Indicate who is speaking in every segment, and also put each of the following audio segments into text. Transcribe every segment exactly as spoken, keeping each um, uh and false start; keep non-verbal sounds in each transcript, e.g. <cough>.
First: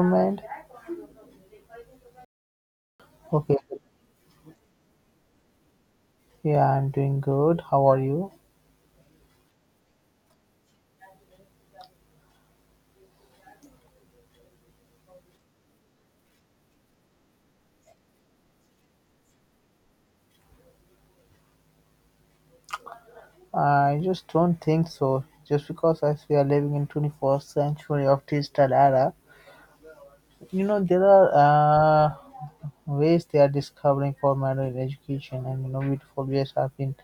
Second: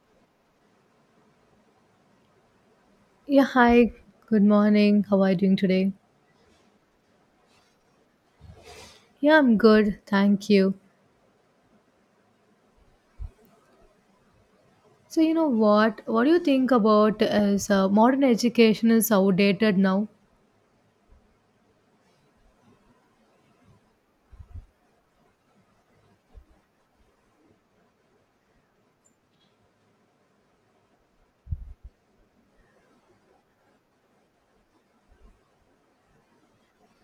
Speaker 1: Government?
Speaker 2: Yeah,
Speaker 1: Okay,
Speaker 2: hi. Good morning. How are you doing today?
Speaker 1: yeah, I'm doing good. How are you?
Speaker 2: Yeah, I'm good. Thank you. So, you know what? What do you think about as uh, modern education is outdated now?
Speaker 1: I just don't think so. Just because as we are living in twenty-first century of digital era, you know there are uh, ways they are discovering for modern education, and you know beautiful ways have been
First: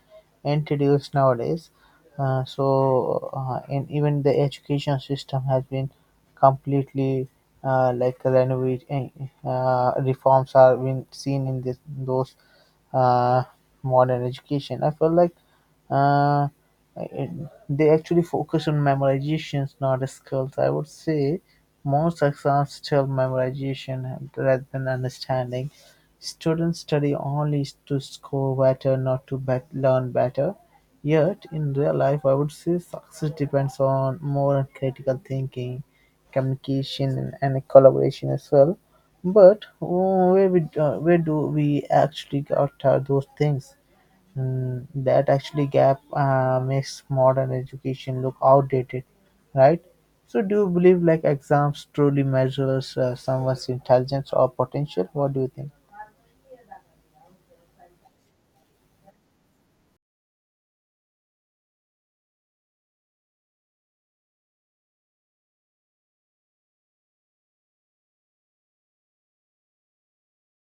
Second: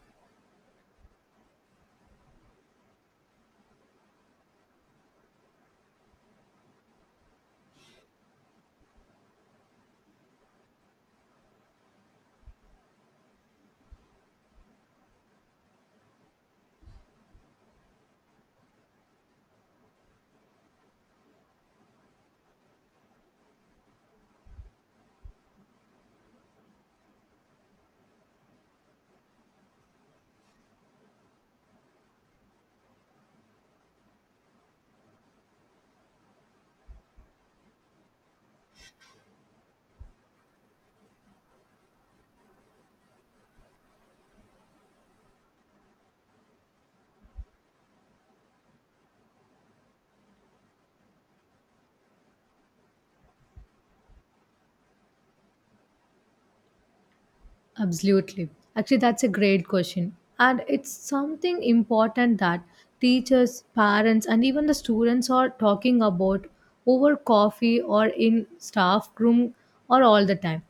Speaker 1: introduced nowadays. Uh, so uh, and even the education system has been completely uh, like renovated. Uh, reforms are been seen in this those uh, modern education. I feel like uh, it, they actually focus on memorizations, not skills. I would say most exams tell memorization rather than understanding. Students study only to score better, not to bet- learn better. Yet, in real life, I would say success depends on more on critical thinking, communication, and collaboration as well. But uh, where we, uh, where do we actually get uh, those things? Mm, that actually gap uh, makes modern education look outdated, right? So, do you believe like exams truly measures uh, someone's intelligence or potential? What do you think?
Speaker 2: Absolutely. Actually, that's a great question. And it's something important that teachers, parents, and even the students are talking about over coffee or in staff room or all the time.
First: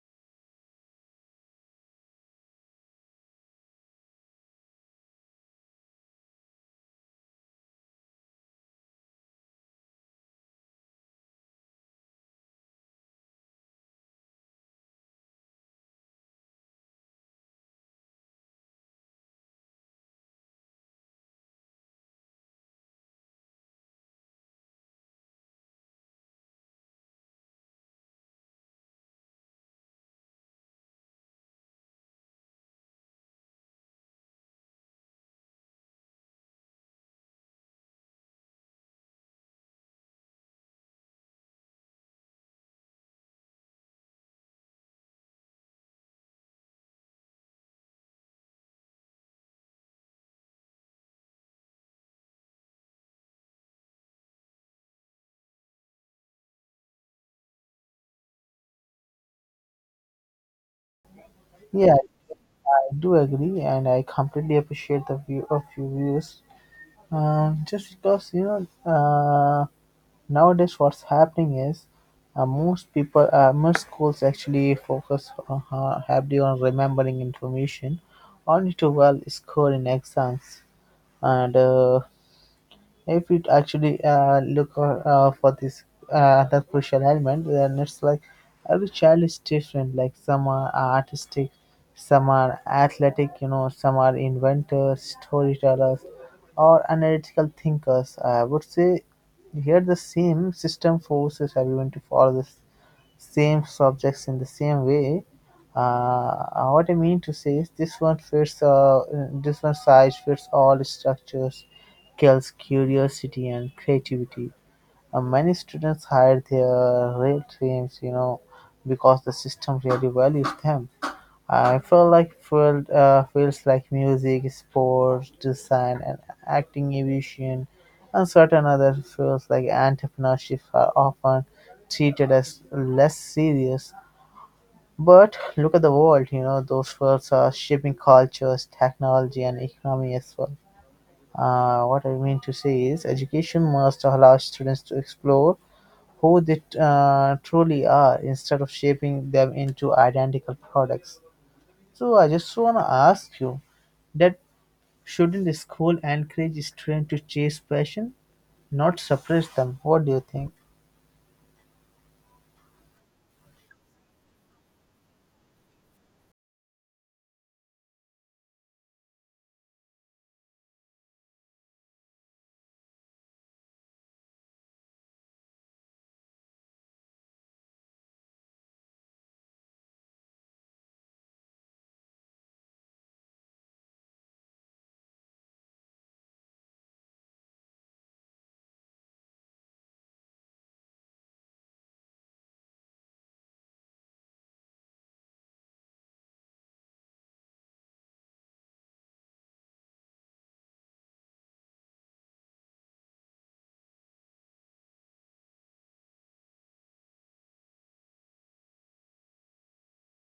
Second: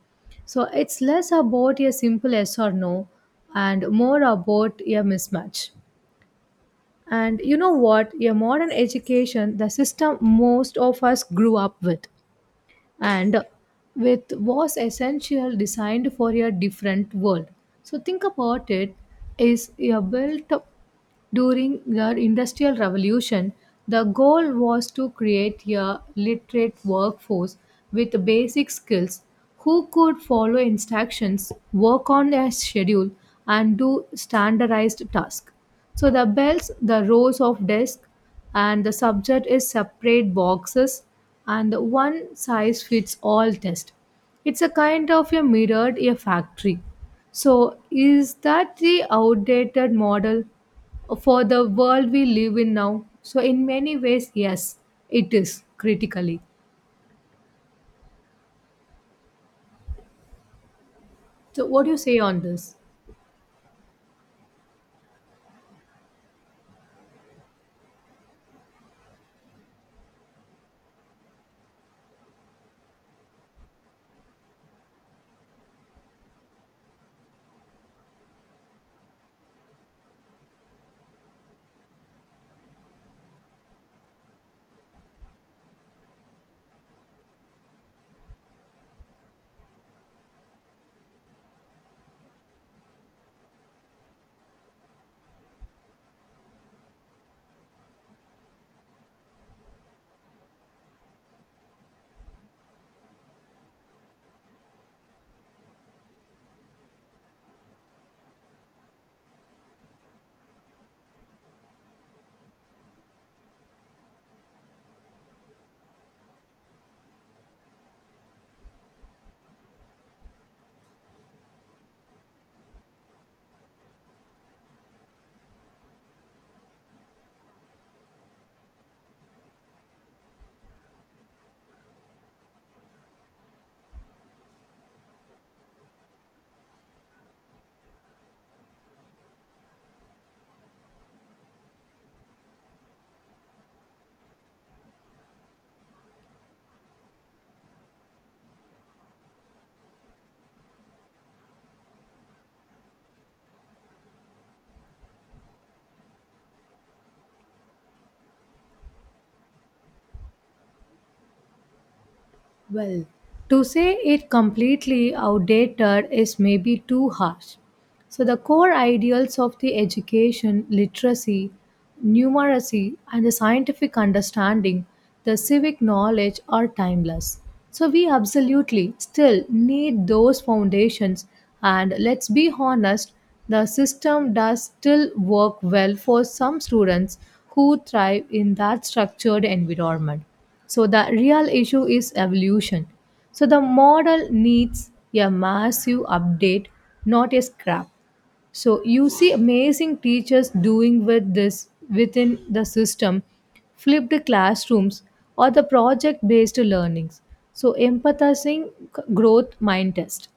Speaker 2: So, it's less about a simple yes or no and more about a mismatch. And you know what? A modern education, the system most of us grew up with, and with was essential designed for a different world. So think about it: is a built during the Industrial Revolution, the goal was to create a literate workforce with basic skills who could follow instructions, work on a schedule, and do standardized tasks. So the bells, the rows of desks, and the subject is separate boxes and the one size fits all test. It's a kind of a mirrored a factory. So is that the outdated model? For the world we live in now. So, in many ways, yes, it is critically. So, what do
Speaker 1: Yeah,
Speaker 2: you say on this?
Speaker 1: I do agree, and I completely appreciate the view of your views. Um, just because you know, uh, nowadays what's happening is uh, most people, uh, most schools actually focus uh, heavily on remembering information, only to well score in exams. And uh, if it actually uh, look uh, uh, for this uh, That crucial element, then it's like every child is different, like some are artistic, some are athletic, you know some are inventors, storytellers, or analytical thinkers. I would say here the same system forces everyone to follow this same subjects in the same way. Uh, uh, what I mean to say is this one fits uh, This one size fits all structures kills curiosity and creativity. Uh, many students hide their real dreams, you know, because the system really values them. I feel like field uh, fields like music, sports, design, and acting, aviation, and certain other fields like entrepreneurship are often treated as less serious. But look at the world, you know, those fields are shaping cultures, technology, and economy as well. Uh, what I mean to say is, education must allow students to explore who they uh, truly are instead of shaping them into identical products. So I just want to ask you that shouldn't the school encourage students to chase passion, not suppress them? What do you think?
Speaker 2: Well, to say it completely outdated is maybe too harsh. So, the core ideals of the education, literacy, numeracy, and the scientific understanding, the civic knowledge are timeless. So, we absolutely still need those foundations. And let's be honest, the system does still work well for some students who thrive in that structured environment. So, the real issue is evolution, so the model needs a massive update, not a scrap. So you see amazing teachers doing with this within the system, flipped classrooms or the project based learnings. So empathizing growth mind test.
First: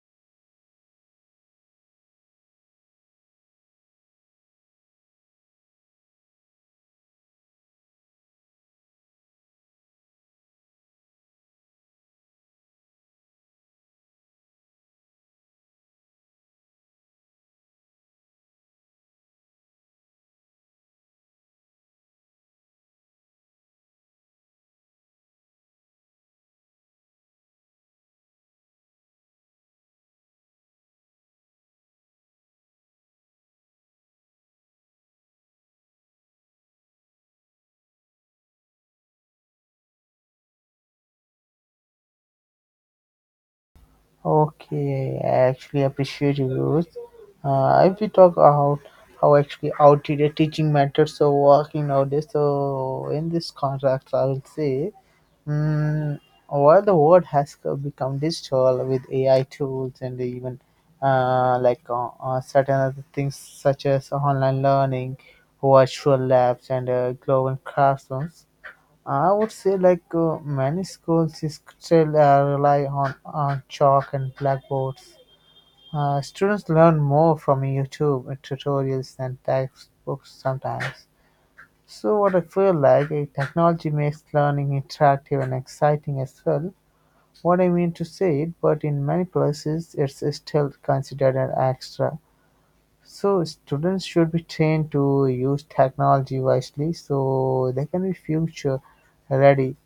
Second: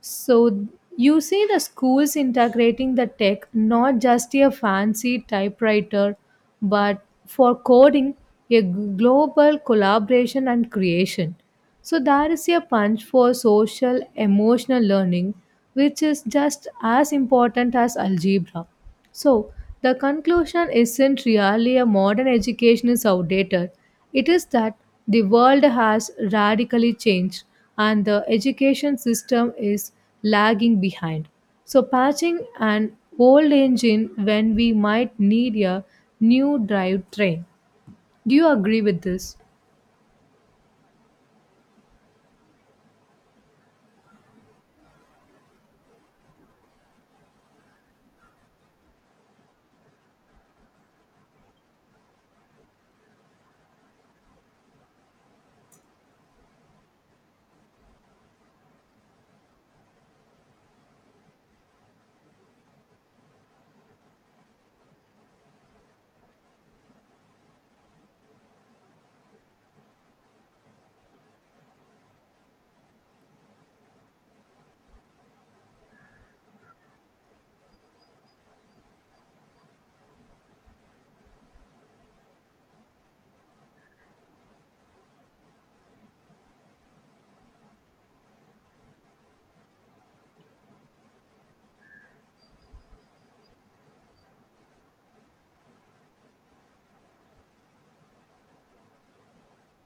Speaker 2: So you see the schools integrating the tech, not just a fancy typewriter but for coding, a global collaboration and creation. So there is a punch for social emotional learning which is just as important as algebra. So, the conclusion isn't really a modern education is outdated. It is that the world has radically changed and the education system is lagging behind. So, patching an old engine when we might need a new drive train. Do you agree with this?
Speaker 1: Okay, I actually appreciate your views. Uh, if we talk about how actually outdated teaching methods are working nowadays, so in this context, I will say Mm, well, the world has co- become digital with A I tools and even uh, like uh, uh, certain other things such as online learning, virtual labs, and uh, global classrooms. I would say like uh, many schools is still uh, rely on, on chalk and blackboards. Uh, students learn more from YouTube and tutorials than textbooks sometimes. So what I feel like eh, technology makes learning interactive and exciting as well. What I mean to say, but in many places it's still considered an extra. So students should be trained to use technology wisely so they can be future ready.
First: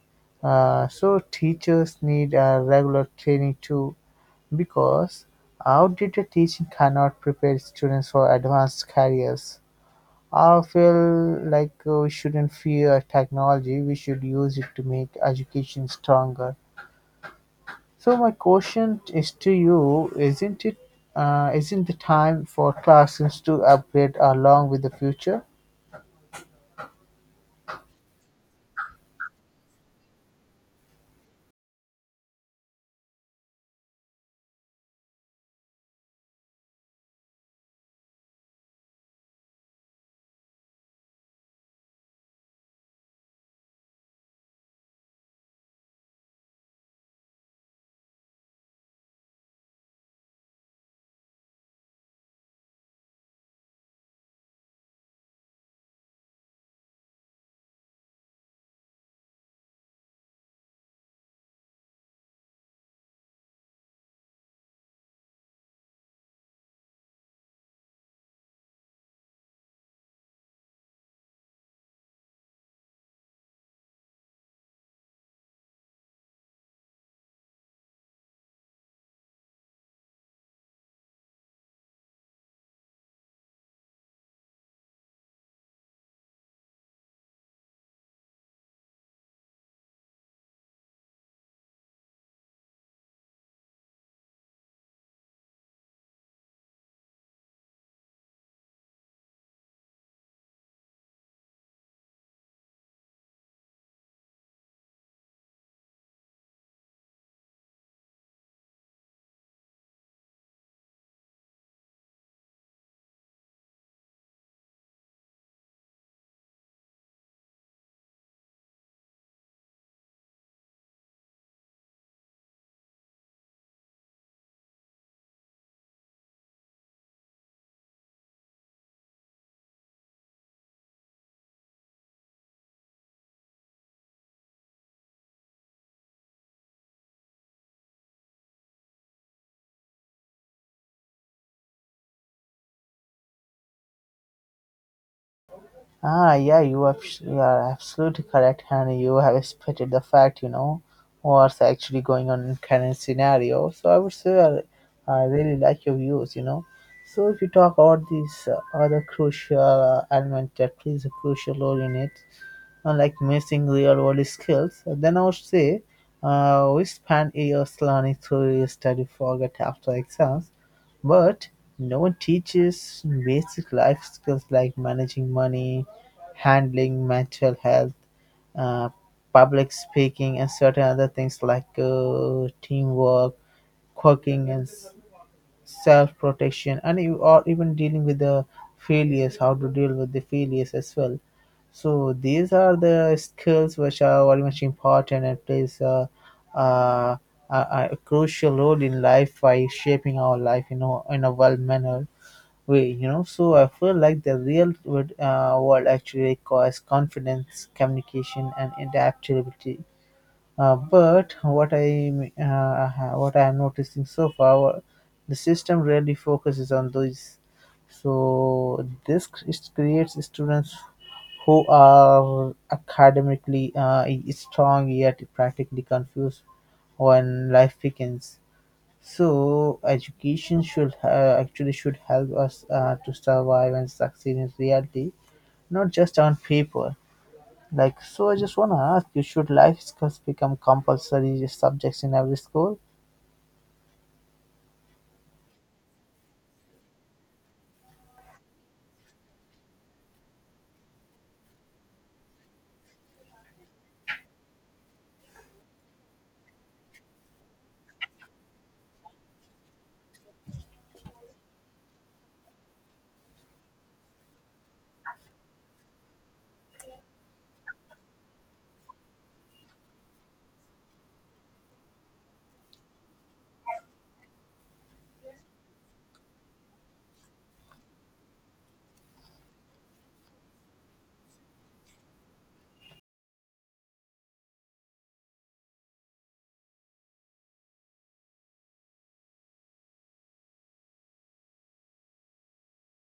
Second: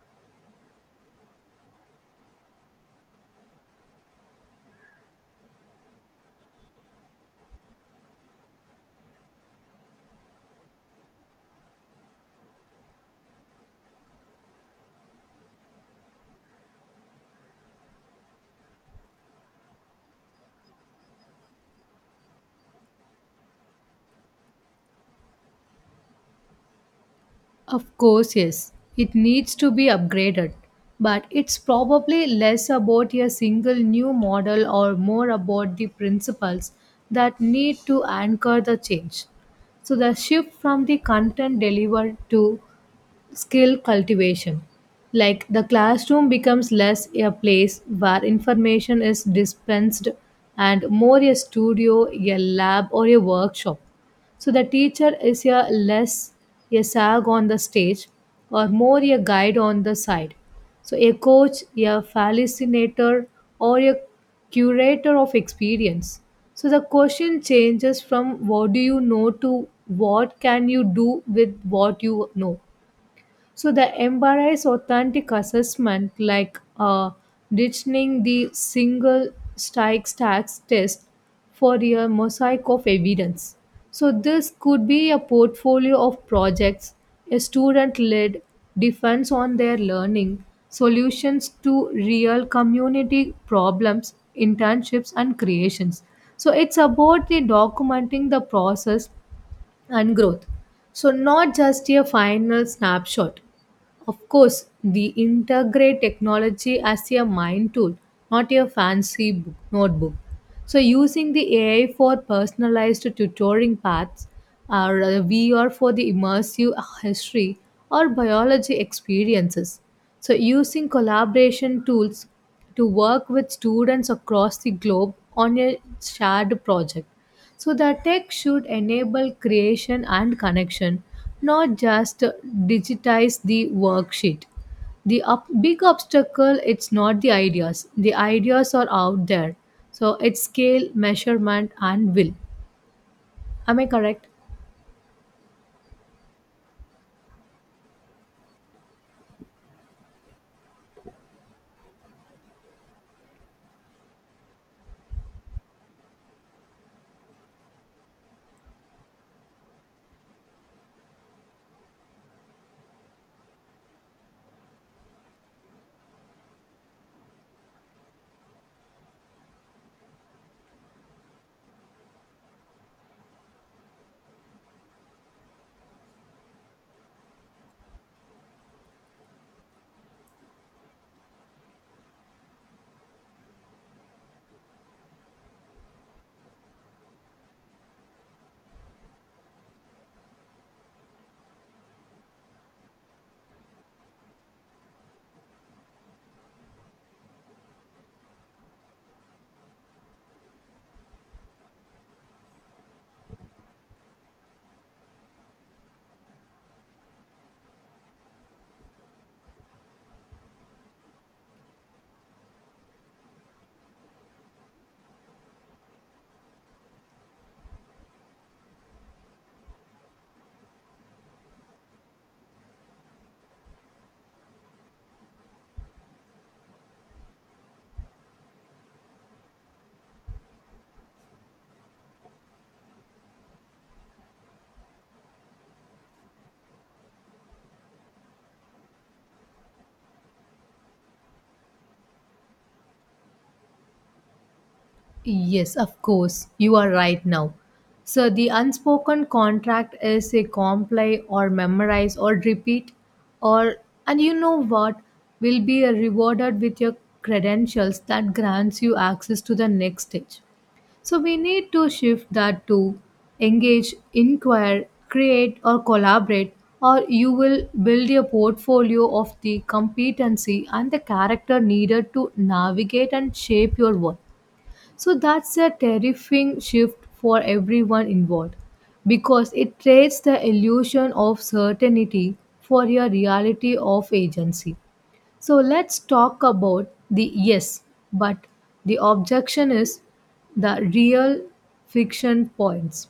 Speaker 1: Uh, so teachers need a regular training too, because outdated teaching cannot prepare students for advanced careers. I feel like uh, we shouldn't fear technology, we should use it to make education stronger. So my question is to you: Isn't it, uh, isn't the time for classrooms to upgrade along with the future?
Speaker 2: Of course, yes, it needs to be upgraded, but it's probably less about a single new model or more about the principles that need to anchor the change. So, the shift from the content delivered to skill cultivation. Like the classroom becomes less a place where information is dispensed and more a studio, a lab, or a workshop. So the teacher is a less a sag on the stage or more a guide on the side. So a coach, a facilitator, or a curator of experience. So the question changes from what do you know to what can you do with what you know. So the embrace authentic assessment, like uh, ditching the single strike tax test for a mosaic of evidence. So this could be a portfolio of projects, a student-led defense on their learning, solutions to real community problems, internships, and creations. So it's about the documenting the process and growth. So, not just a final snapshot. Of course, we integrate technology as a mind tool, not a fancy book, notebook. So, using the A I for personalized tutoring paths, or uh, V R for the immersive history or biology experiences. So, using collaboration tools to work with students across the globe on a shared project. So, the tech should enable creation and connection, not just digitize the worksheet. The up, big obstacle it's not the ideas. The ideas are out there. So, it's scale, measurement, and will. Am I correct?
Speaker 1: Ah, yeah, you are, you are absolutely correct, and you have spotted the fact, you know, what's actually going on in current scenario. So I would say I, I really like your views, you know. So if you talk about these uh, other crucial uh, element that plays a crucial role in it, unlike missing real-world skills, then I would say, uh, we spend years learning theory, study, forget after exams, but no one teaches basic life skills like managing money, handling mental health, uh, public speaking, and certain other things like uh, teamwork, cooking, and self-protection, and you are even dealing with the failures, how to deal with the failures as well. So these are the skills which are very much important and plays a, a, a, a crucial role in life by shaping our life, you know, in a well manner way, you know. So I feel like the real world, uh, world actually requires confidence, communication, and adaptability. Uh, But what I uh, ha- what I am noticing so far, the system really focuses on those. So this c- it creates students who are academically uh, strong yet practically confused when life begins. So education should uh, actually should help us uh, to survive and succeed in reality, not just on paper. Like, so I just wanna ask you, should life skills become compulsory subjects in every school?
Speaker 2: Yes, of course. You are right now. So the unspoken contract is a comply or memorize or repeat or, and you know what, will be rewarded with your credentials that grants you access to the next stage. So we need to shift that to engage, inquire, create or collaborate or you will build a portfolio of the competency and the character needed to navigate and shape your work. So that's a terrifying shift for everyone involved because it trades the illusion of certainty for a reality of agency. So let's talk about the yes, but the objection is the real friction points.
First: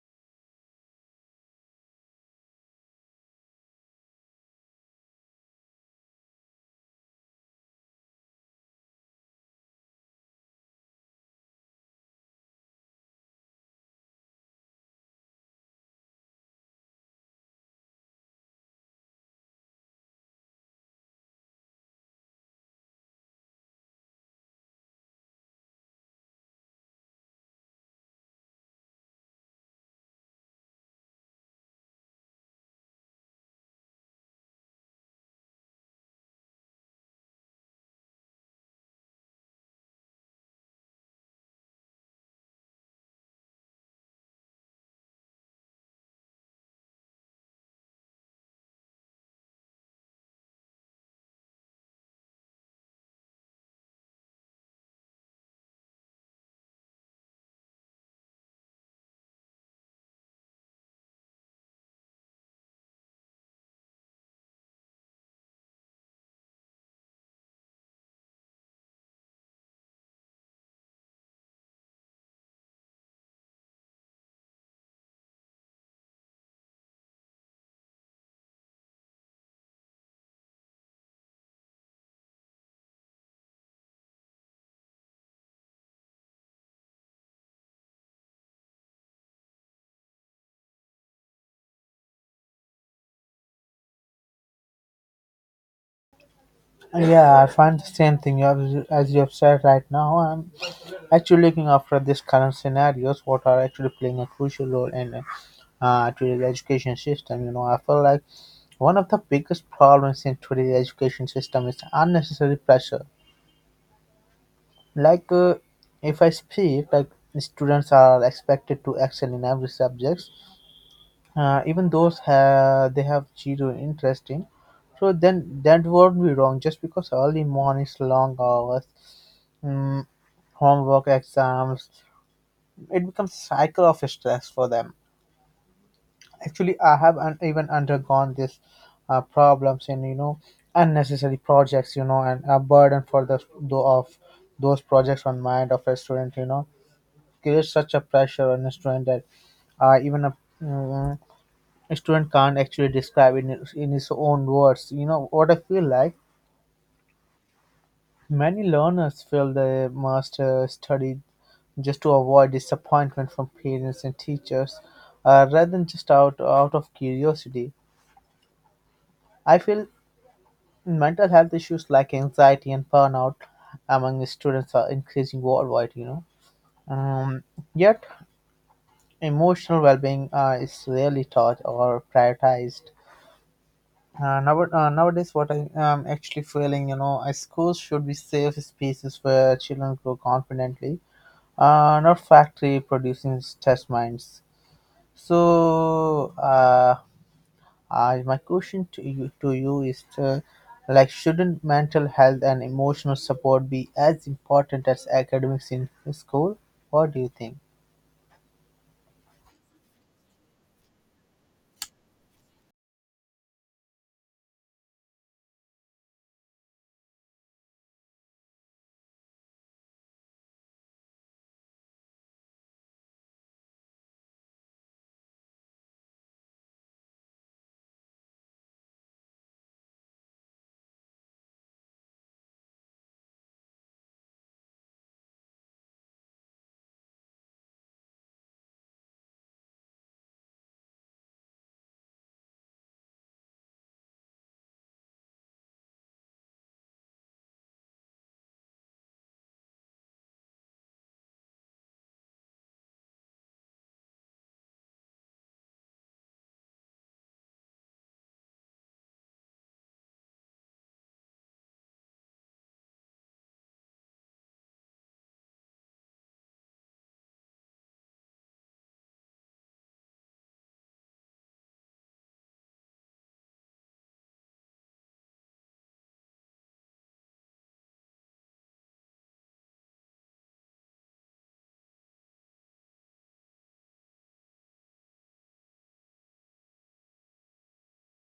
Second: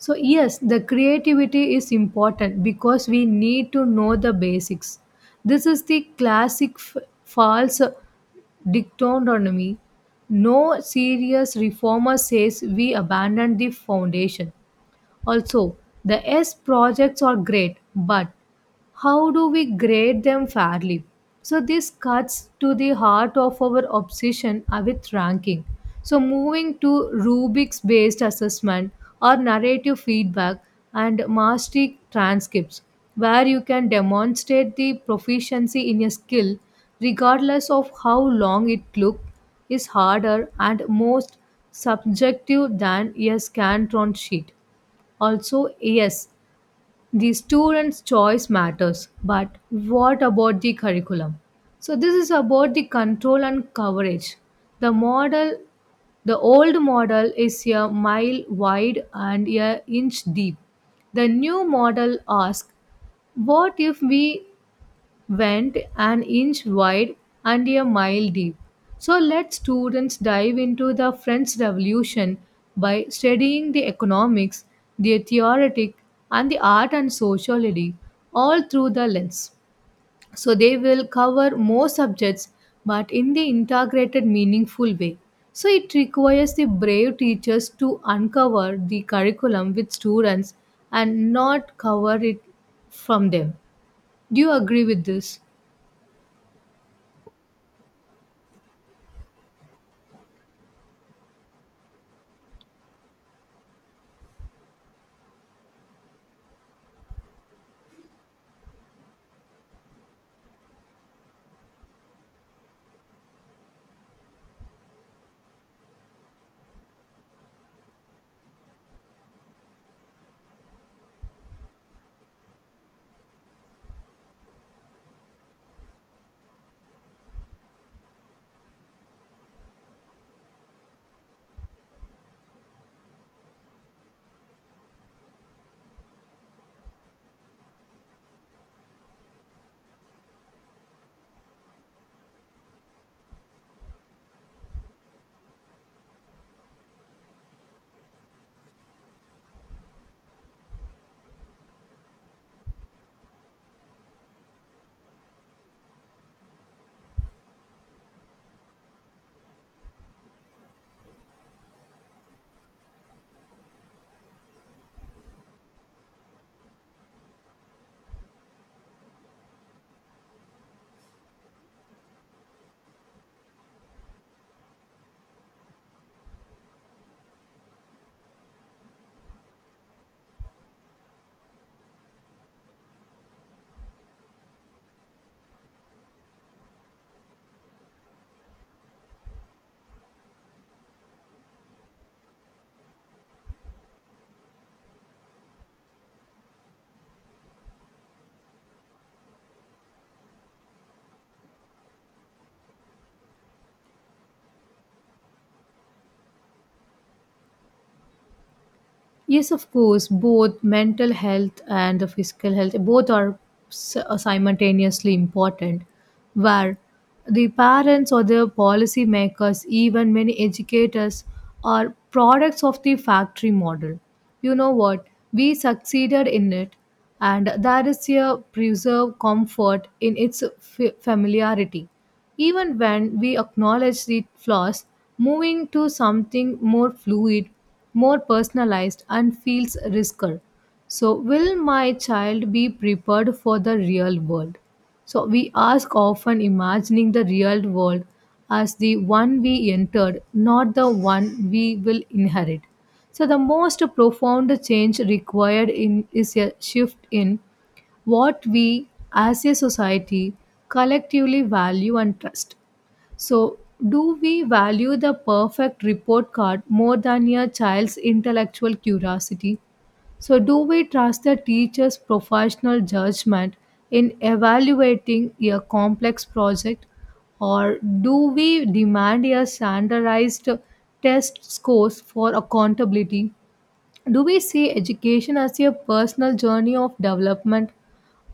Speaker 2: So, yes, the creativity is important because we need to know the basics. This is the classic f- false dictatorship, no serious reformer says we abandon the foundation. Also, the S projects are great, but how do we grade them fairly? So, this cuts to the heart of our obsession uh, with ranking. So, moving to Rubik's based assessment or narrative feedback and mastery transcripts, where you can demonstrate the proficiency in a skill regardless of how long it took, is harder and most subjective than a Scantron sheet. Also, yes, the student's choice matters, but what about the curriculum? So this is about the control and coverage. The model, the old model is a mile wide and a inch deep. The new model asks, what if we went an inch wide and a mile deep. So let students dive into the French Revolution by studying the economics, the theoretic, and the art and sociology all through the lens. So they will cover more subjects but in the integrated, meaningful way. So it requires the brave teachers to uncover the curriculum with students and not cover it from them. Do you agree with this?
Speaker 1: Yeah, I find the same thing you have, as you have said right now. I'm actually looking after these current scenarios, what are actually playing a crucial role in uh, today's education system. You know, I feel like one of the biggest problems in today's education system is unnecessary pressure. Like, uh, if I speak, like students are expected to excel in every subject, uh, even those ha- they have zero interest in. So then that won't be wrong just because early mornings, long hours, mm, homework, exams, it becomes cycle of stress for them. Actually, I have un- even undergone this uh, problems in, you know, unnecessary projects, you know, and a burden for the though of those projects on mind of a student, you know, creates such a pressure on a student that uh, even a mm, a student can't actually describe in his- in his own words. You know what I feel like? Many learners feel they must uh, study just to avoid disappointment from parents and teachers, uh, rather than just out out of curiosity. I feel mental health issues like anxiety and burnout among students are increasing worldwide. You know, um, yet emotional well-being uh, is rarely taught or prioritized. Uh, now, uh, nowadays, what I am actually feeling, you know, uh, schools should be safe spaces where children grow confidently, uh, not factory producing test minds. So, uh, I, my question to you, to you is, uh like, shouldn't mental health and emotional support be as important as academics in school? What do you think?
Speaker 2: Yes, of course, both mental health and the physical health, both are s- uh, simultaneously important. Where the parents or the policy makers, even many educators, are products of the factory model. You know what? We succeeded in it, and that is a preserve comfort in its f- familiarity. Even when we acknowledge the flaws, moving to something more fluid, more personalized, and feels riskier. So, will my child be prepared for the real world? So, we ask often imagining the real world as the one we entered, not the one we will inherit. So, the most profound change required in, is a shift in what we as a society collectively value and trust. So, do we value the perfect report card more than a child's intellectual curiosity? So, do we trust the teacher's professional judgment in evaluating a complex project, or do we demand a standardized test scores for accountability? Do we see education as a personal journey of development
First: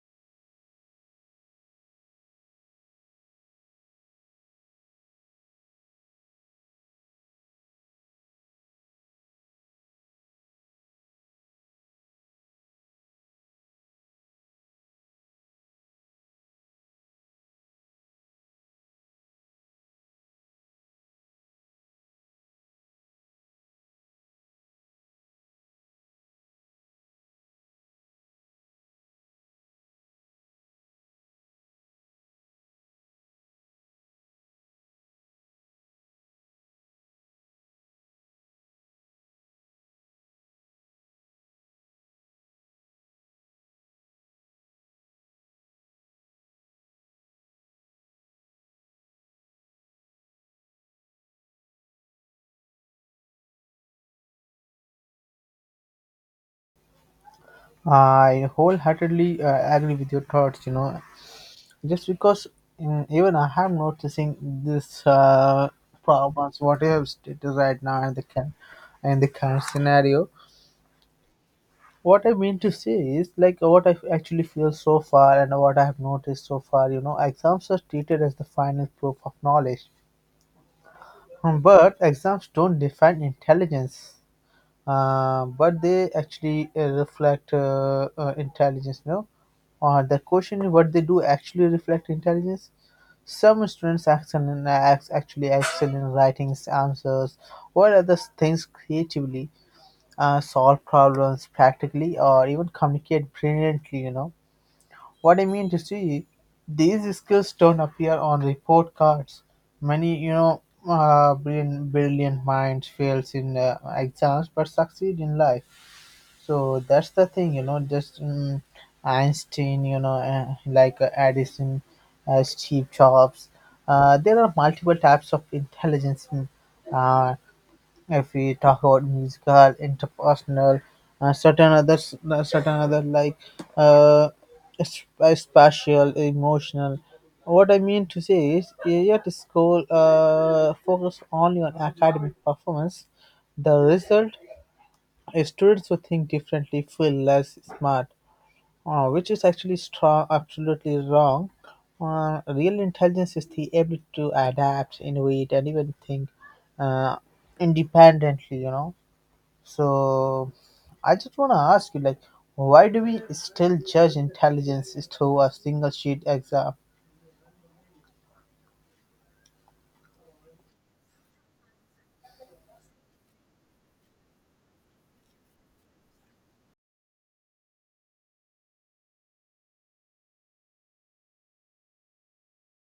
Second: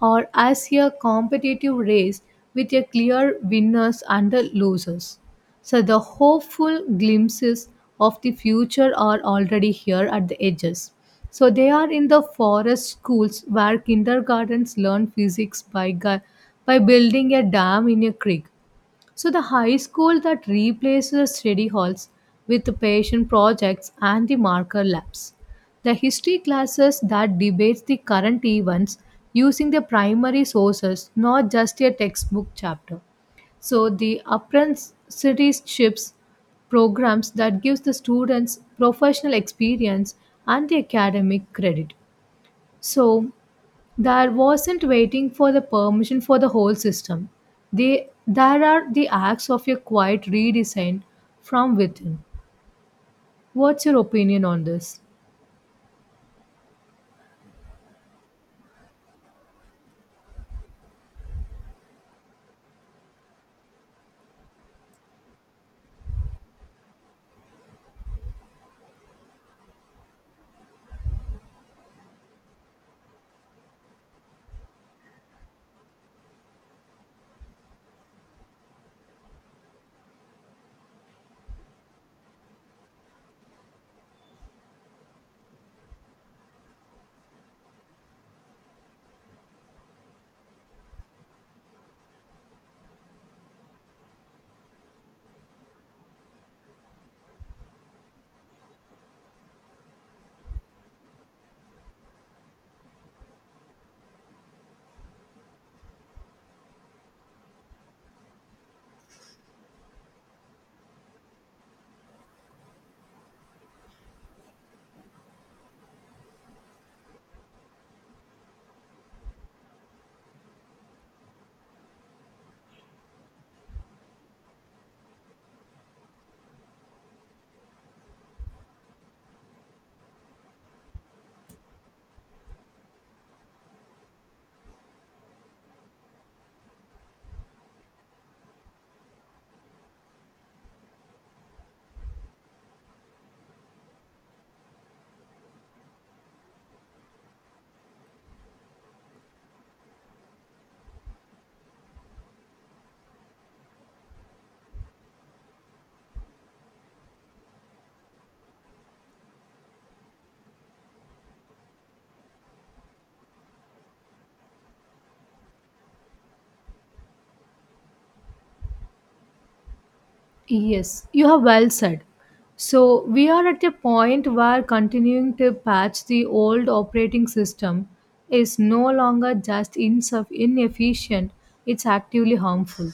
Speaker 2: or as a competitive race with a clear winners and the losers. So the hopeful glimpses of the future are already here at the edges. So they are in the forest schools where kindergartens learn physics by gu- by building a dam in a creek, so the high school that replaced the study halls with the patient projects and the marker labs. The history classes that debates the current events using the primary sources, not just a textbook chapter. So the apprenticeships programs that gives the students professional experience and the academic credit. So there wasn't waiting for the permission for the whole system. They, there are the acts of a quiet redesign from within. What's your opinion on this?
Speaker 1: I wholeheartedly uh, agree with your thoughts. You know, just because mm, even I am noticing this uh, problems what you have stated right now and the can and the current scenario. What I mean to say is like what I actually feel so far and what I have noticed so far. You know, exams are treated as the final proof of knowledge, but exams don't define intelligence. Uh, but they actually uh, reflect uh, uh, intelligence no uh, The question is, what they do actually reflect intelligence? Some students excel in acts actually excel in writing answers or other things creatively, uh, solve problems practically, or even communicate brilliantly. You know what I mean to see, these skills don't appear on report cards. Many, you know, uh, brilliant, brilliant minds fails in uh, exams but succeed in life. So that's the thing, you know, just um, Einstein, you know, uh, like uh, Edison, uh, Steve Jobs. Uh, there are multiple types of intelligence. in, Uh, if we talk about musical, interpersonal, uh, certain others, uh, certain other like uh, sp- uh, spatial, emotional. What I mean to say is, yet school uh, focus only on academic performance. The result, uh, students who think differently feel less smart, uh, which is actually stra- absolutely wrong. Uh, real intelligence is the ability to adapt, innovate, and even think uh, independently. You know, so I just want to ask you, like, why do we still judge intelligence through a single sheet exam?
Speaker 2: Yes, you have well said. So, we are at a point where continuing to patch the old operating system is no longer just insuf- inefficient, it's actively harmful.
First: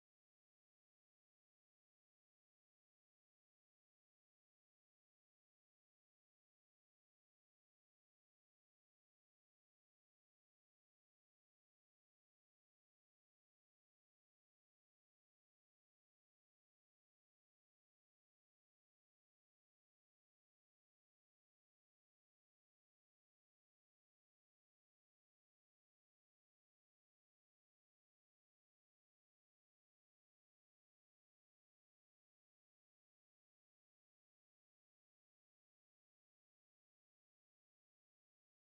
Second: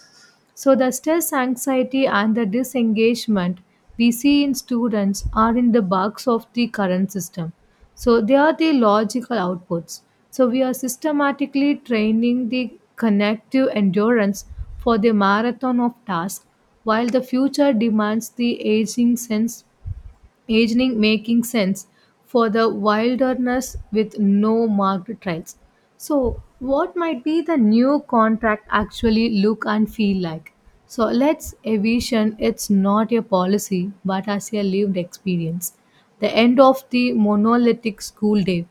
Speaker 2: So, the stress, anxiety, and the disengagement we see in students are in the bugs of the current system. So, they are the logical outputs. So, we are systematically training the connective endurance for the marathon of tasks, while the future demands the aging sense aging making sense for the wilderness with no marked trails. So, what might be the new contract actually look and feel like? So, let's envision it's not a policy but as a lived experience. The end of the monolithic school day.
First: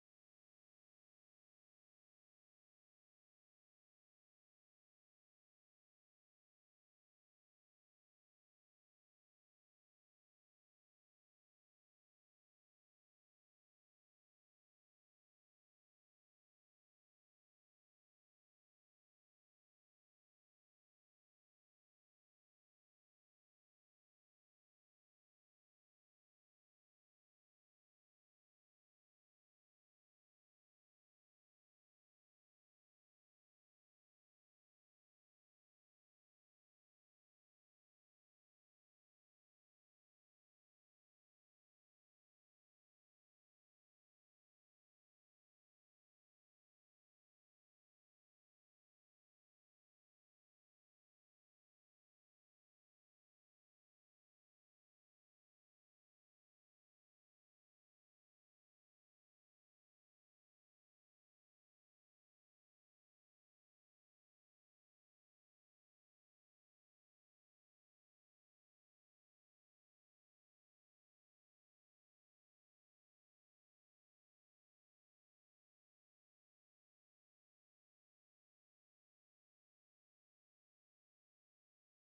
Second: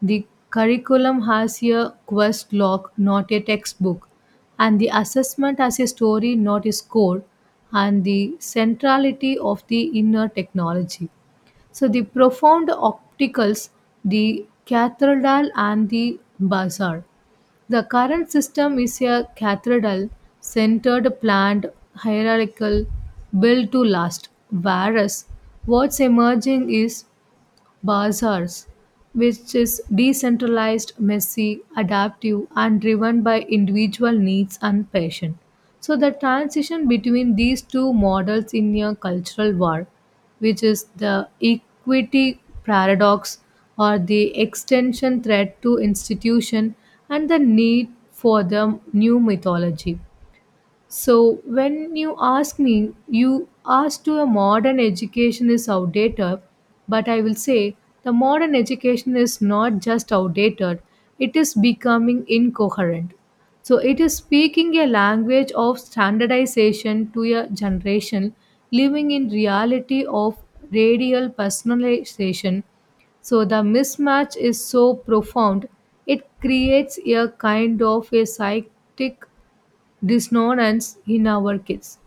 Speaker 2: The curriculum has a quest log, not a textbook, and the assessment as a story, not a score, and the centrality of the inner technology. So the profound opticals, the cathedral and the bazaar. The current system is a cathedral centered planned hierarchical built to last, whereas what's emerging is bazaars, which is decentralized, messy, adaptive, and driven by individual needs and passion. So, the transition between these two models in a cultural war, which is the equity paradox or the extension threat to institution and the need for the new mythology, so when you ask me, you ask to a modern education is outdated, but I will say the modern education is not just outdated, it is becoming incoherent. So it is speaking a language of standardization to a generation living in reality of radial personalization. So the mismatch is so profound, it creates a kind of a psychic dissonance in our kids.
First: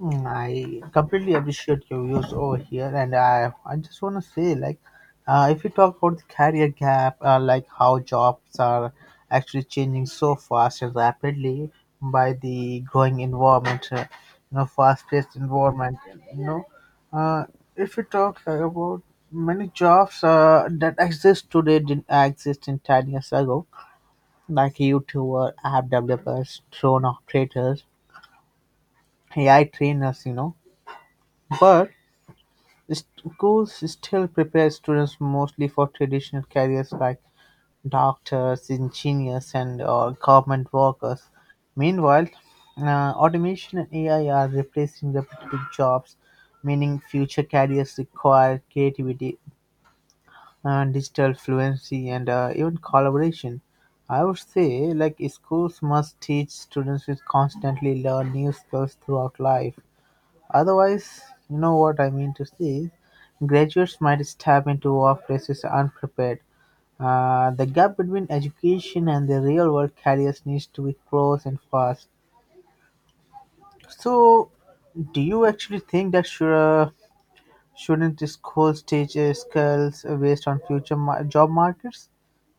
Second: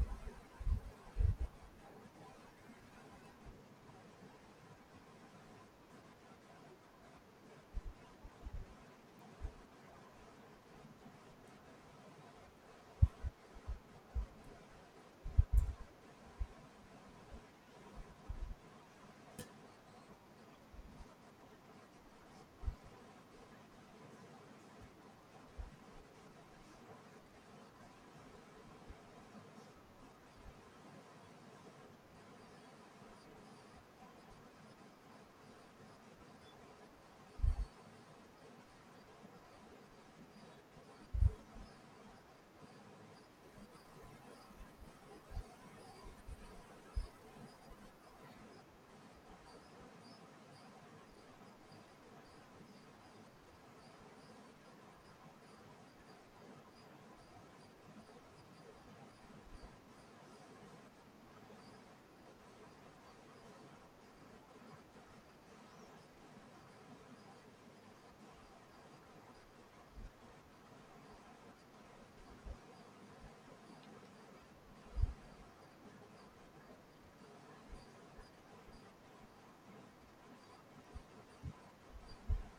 Speaker 1: Mm, I completely appreciate your views over here, and I I just want to say like, uh, if you talk about the career gap, uh, like how jobs are actually changing so fast and rapidly by the growing environment, uh, you know, fast-paced environment, you know, uh, if you talk uh, about many jobs uh, that exist today didn't exist in ten years ago, like YouTuber, app developers, drone operators, A I trainers, you know, but schools still prepare students mostly for traditional careers like doctors, engineers, and/or government workers. Meanwhile, uh, automation and A I are replacing repetitive jobs, meaning future careers require creativity, uh, digital fluency, and uh, even collaboration. I would say, like schools must teach students to constantly learn new skills throughout life. Otherwise, you know what I mean to say, graduates might step into workplaces unprepared. Uh, the gap between education and the real world careers needs to be closed, and fast. So, do you actually think that should, uh, shouldn't the schools teach uh, skills based on future ma- job markets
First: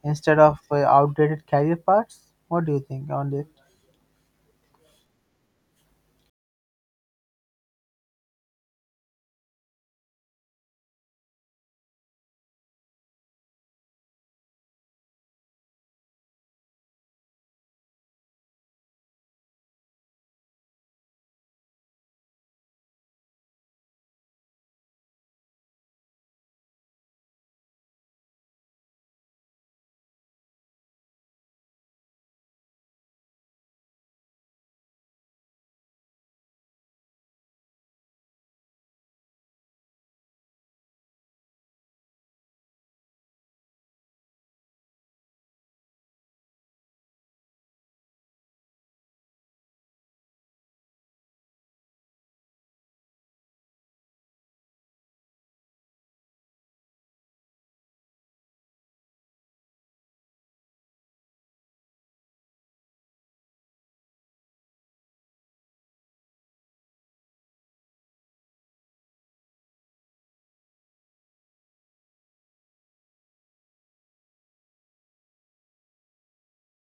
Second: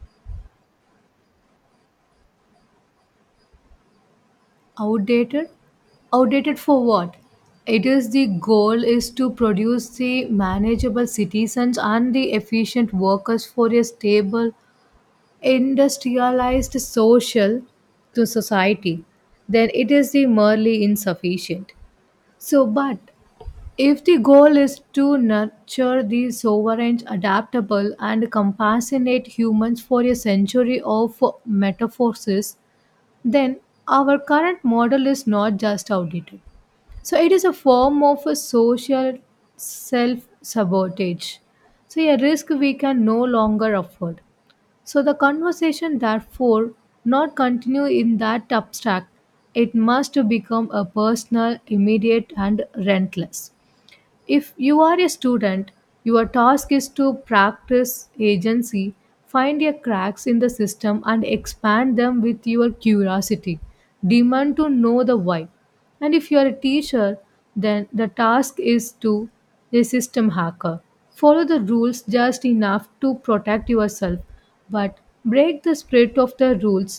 Speaker 1: instead of uh, outdated career paths? What do you think on this?
Speaker 2: Outdated? Outdated for what? It is the goal is to produce the manageable citizens and the efficient workers for a stable, industrialized social to society. Then it is the merely insufficient. So, but if the goal is to nurture the sovereign, adaptable, and compassionate humans for a century of metaphors, then our current model is not just outdated. So it is a form of a social self sabotage. So a risk we can no longer afford. So the conversation therefore not continue in that abstract. It must become a personal, immediate and rentless. If you are a student, your task is to practice agency, find your cracks in the system and expand them with your curiosity. Demand to know the why. And if you are a teacher, then the task is to a system hacker. Follow the rules just enough to protect yourself, but break the spirit of the rules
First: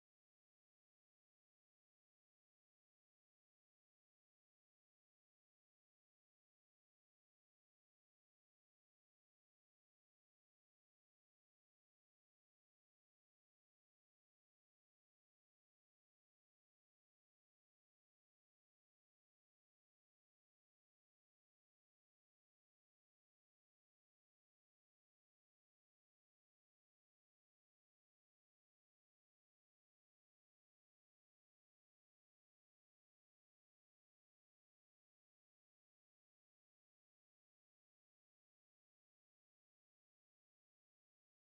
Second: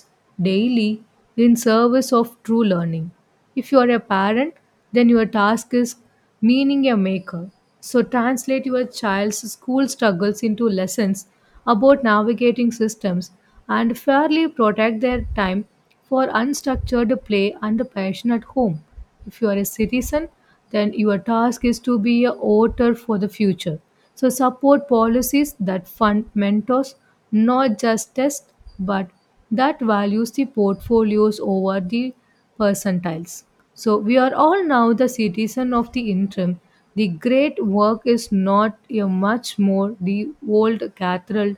Speaker 2: daily in service of true learning. If you are a parent, then your task is meaning a maker. So translate your child's school struggles into lessons about navigating systems and fairly protect their time for unstructured play and passion at home. If you are a citizen, then your task is to be a author for the future. So support policies that fund mentors, not just tests, but that values the portfolios over the percentiles. So we are all now the citizen of the interim. The great work is not a much more the old cathedral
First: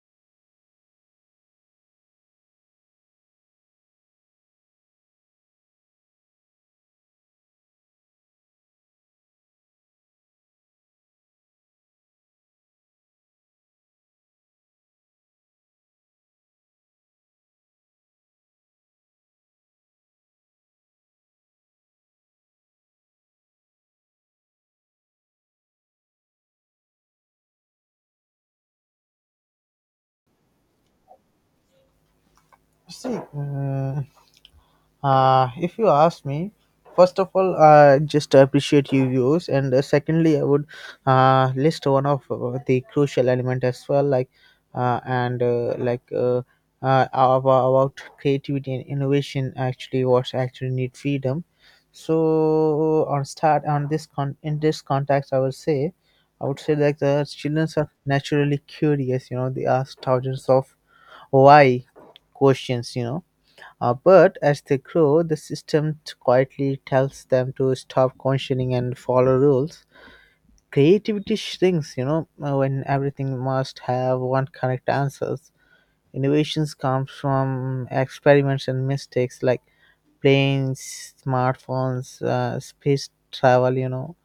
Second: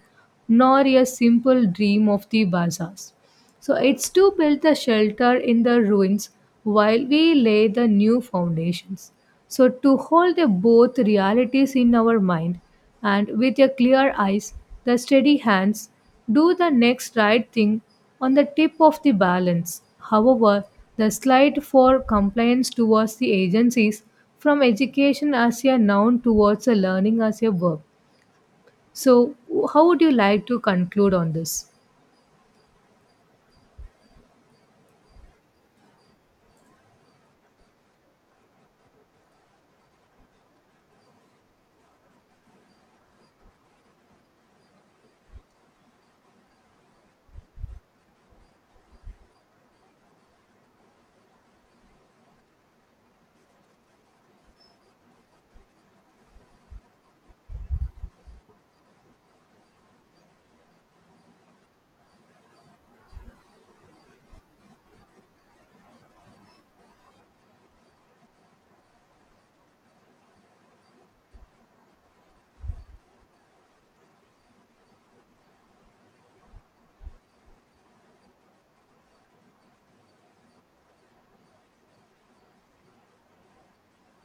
Speaker 2: nor a simple dream of the bazaars. So it's to build the shelter in the ruins while we lay the new foundations. So to hold the both realities in our mind and with a clear eyes, the steady hands, do the next right thing on the tip of the balance. However, the slide for compliance towards the agencies from education as a noun towards a learning as a verb. So how would you like to conclude on this?
Speaker 1: See, uh, Uh, if you ask me, first of all, I just appreciate your views, and uh, secondly, I would uh, list one of uh, the crucial element as well, like uh, and uh, like uh, uh, about, about creativity and innovation. Actually, what's actually need freedom. So on start on this con in this context, I would say, I would say like the children are naturally curious. You know, they ask thousands of why questions. You know, uh, but as they grow, the system t- quietly tells them to stop questioning and follow rules. Creativity shrinks, you know, uh, when everything must have one correct answers. Innovations come from experiments and mistakes, like planes, smartphones, uh, space travel, you know.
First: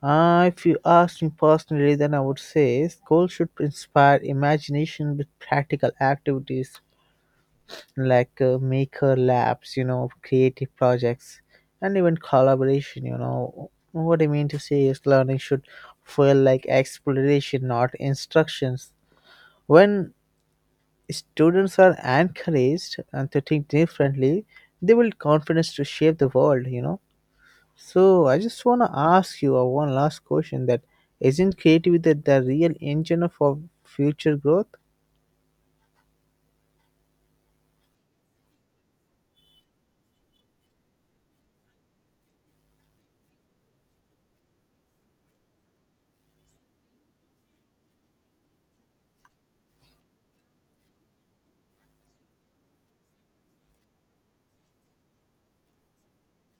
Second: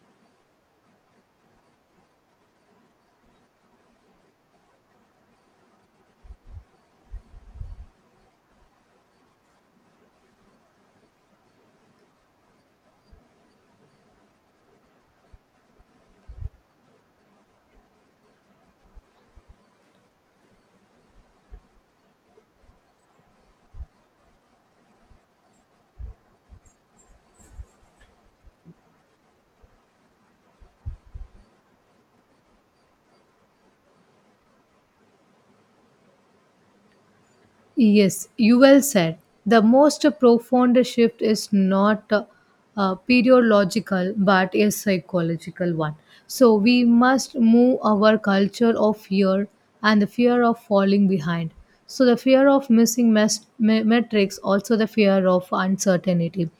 Speaker 1: Uh, if you ask me personally, then I would say school should inspire imagination with practical activities, like uh, maker labs, you know, creative projects, and even collaboration. You know what I mean to say is learning should feel like exploration, not instructions. When students are encouraged and to think differently, they will confidence to shape the world, you know. So I just want to ask you uh, one last question, that isn't creativity the, the real engine of our future growth?
Speaker 2: Yes, you well said. The most profound shift is not uh, uh, periological but a psychological one. So we must move our culture of fear and the fear of falling behind. So the fear of missing mes- me- metrics, also the fear of uncertainty.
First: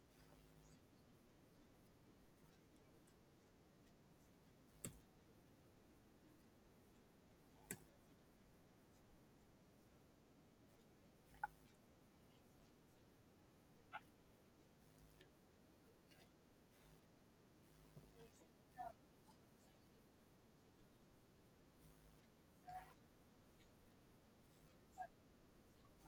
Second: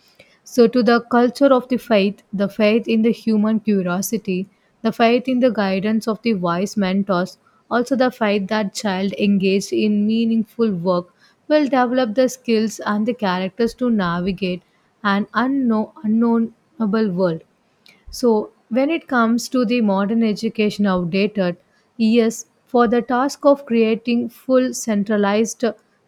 Speaker 2: So, to the culture of the faith, the faith in the human curiosity, the faith in the guidance of the wise mentors, also the faith that child engaged in meaningful work will develop the skills and the characters to navigate an unknown unknownable world. So when it comes to the modern education outdated, yes, for the task of creating full centralized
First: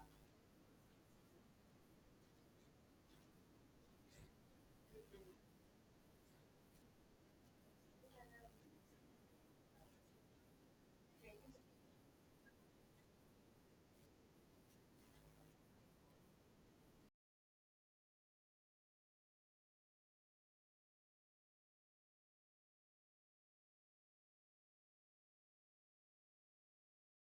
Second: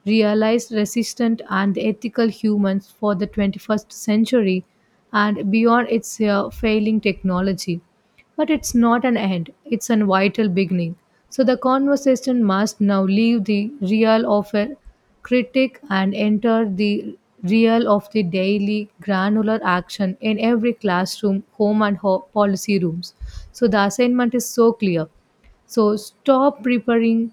Speaker 2: realized resistant and ethical humans for the twenty-first century and beyond its uh, failing technology, but it's not an end, it's a vital beginning. So the conversation must now leave the real of a critic and enter the real of the daily granular action in every classroom, home, and ho- policy rooms. So the assignment is so clear. So stop preparing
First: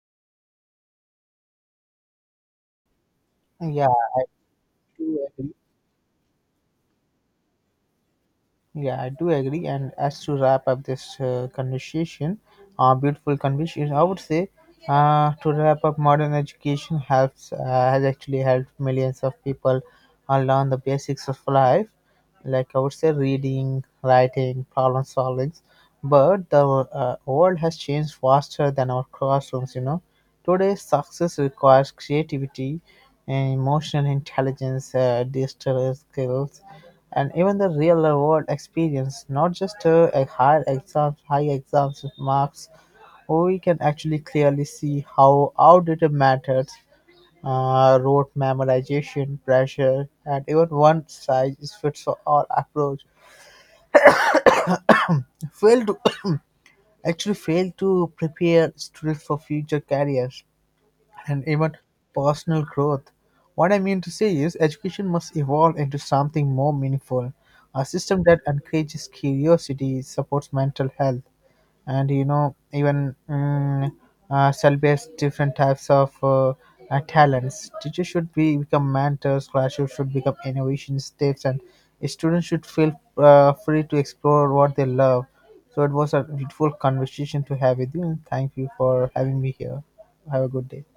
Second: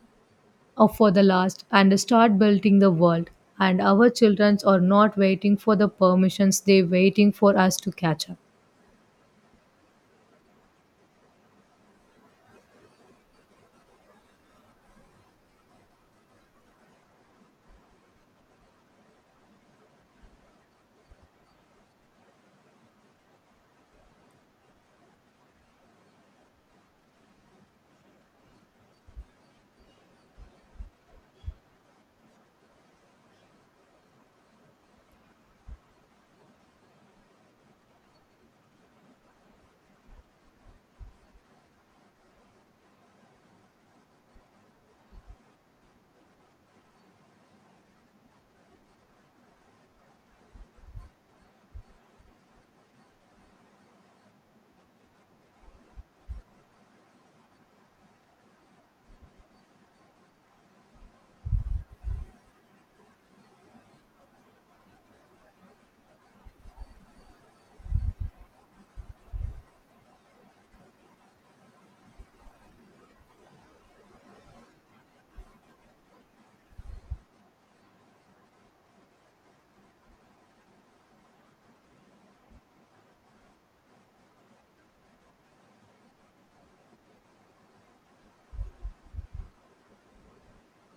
Speaker 2: uh, for the last and start building the world. And
Speaker 1: yeah
Speaker 2: our children are not waiting for the permissions, they're waiting for us to catch up.
Speaker 1: Yeah, I do agree. And as to wrap up this uh, conversation, uh, beautiful conversation, I would say, uh, to wrap up, modern education helps uh, has actually helped millions of people uh, learn the basics of life, like I would say reading, writing, problem solving. But the uh, world has changed faster than our classrooms. You know, today's success requires creativity, and emotional intelligence, uh, digital skills, and even the real-world experience, not just uh, a high exams, high exams marks. We can actually clearly see how outdated methods, uh, rote memorization, pressure, and even one size fits all approach fail to <coughs> actually fail to prepare students for future careers, and even personal growth. What I mean to say is, education must evolve into something more meaningful, a system that encourages curiosity, supports mental health, and you know, even mm, uh, celebrates different types of uh, uh, talents. Teachers should be become mentors, classrooms should become innovation steps, and students should feel uh, free to explore what they love. So it was a beautiful conversation to have with you, and thank you for having me here. Have a good day.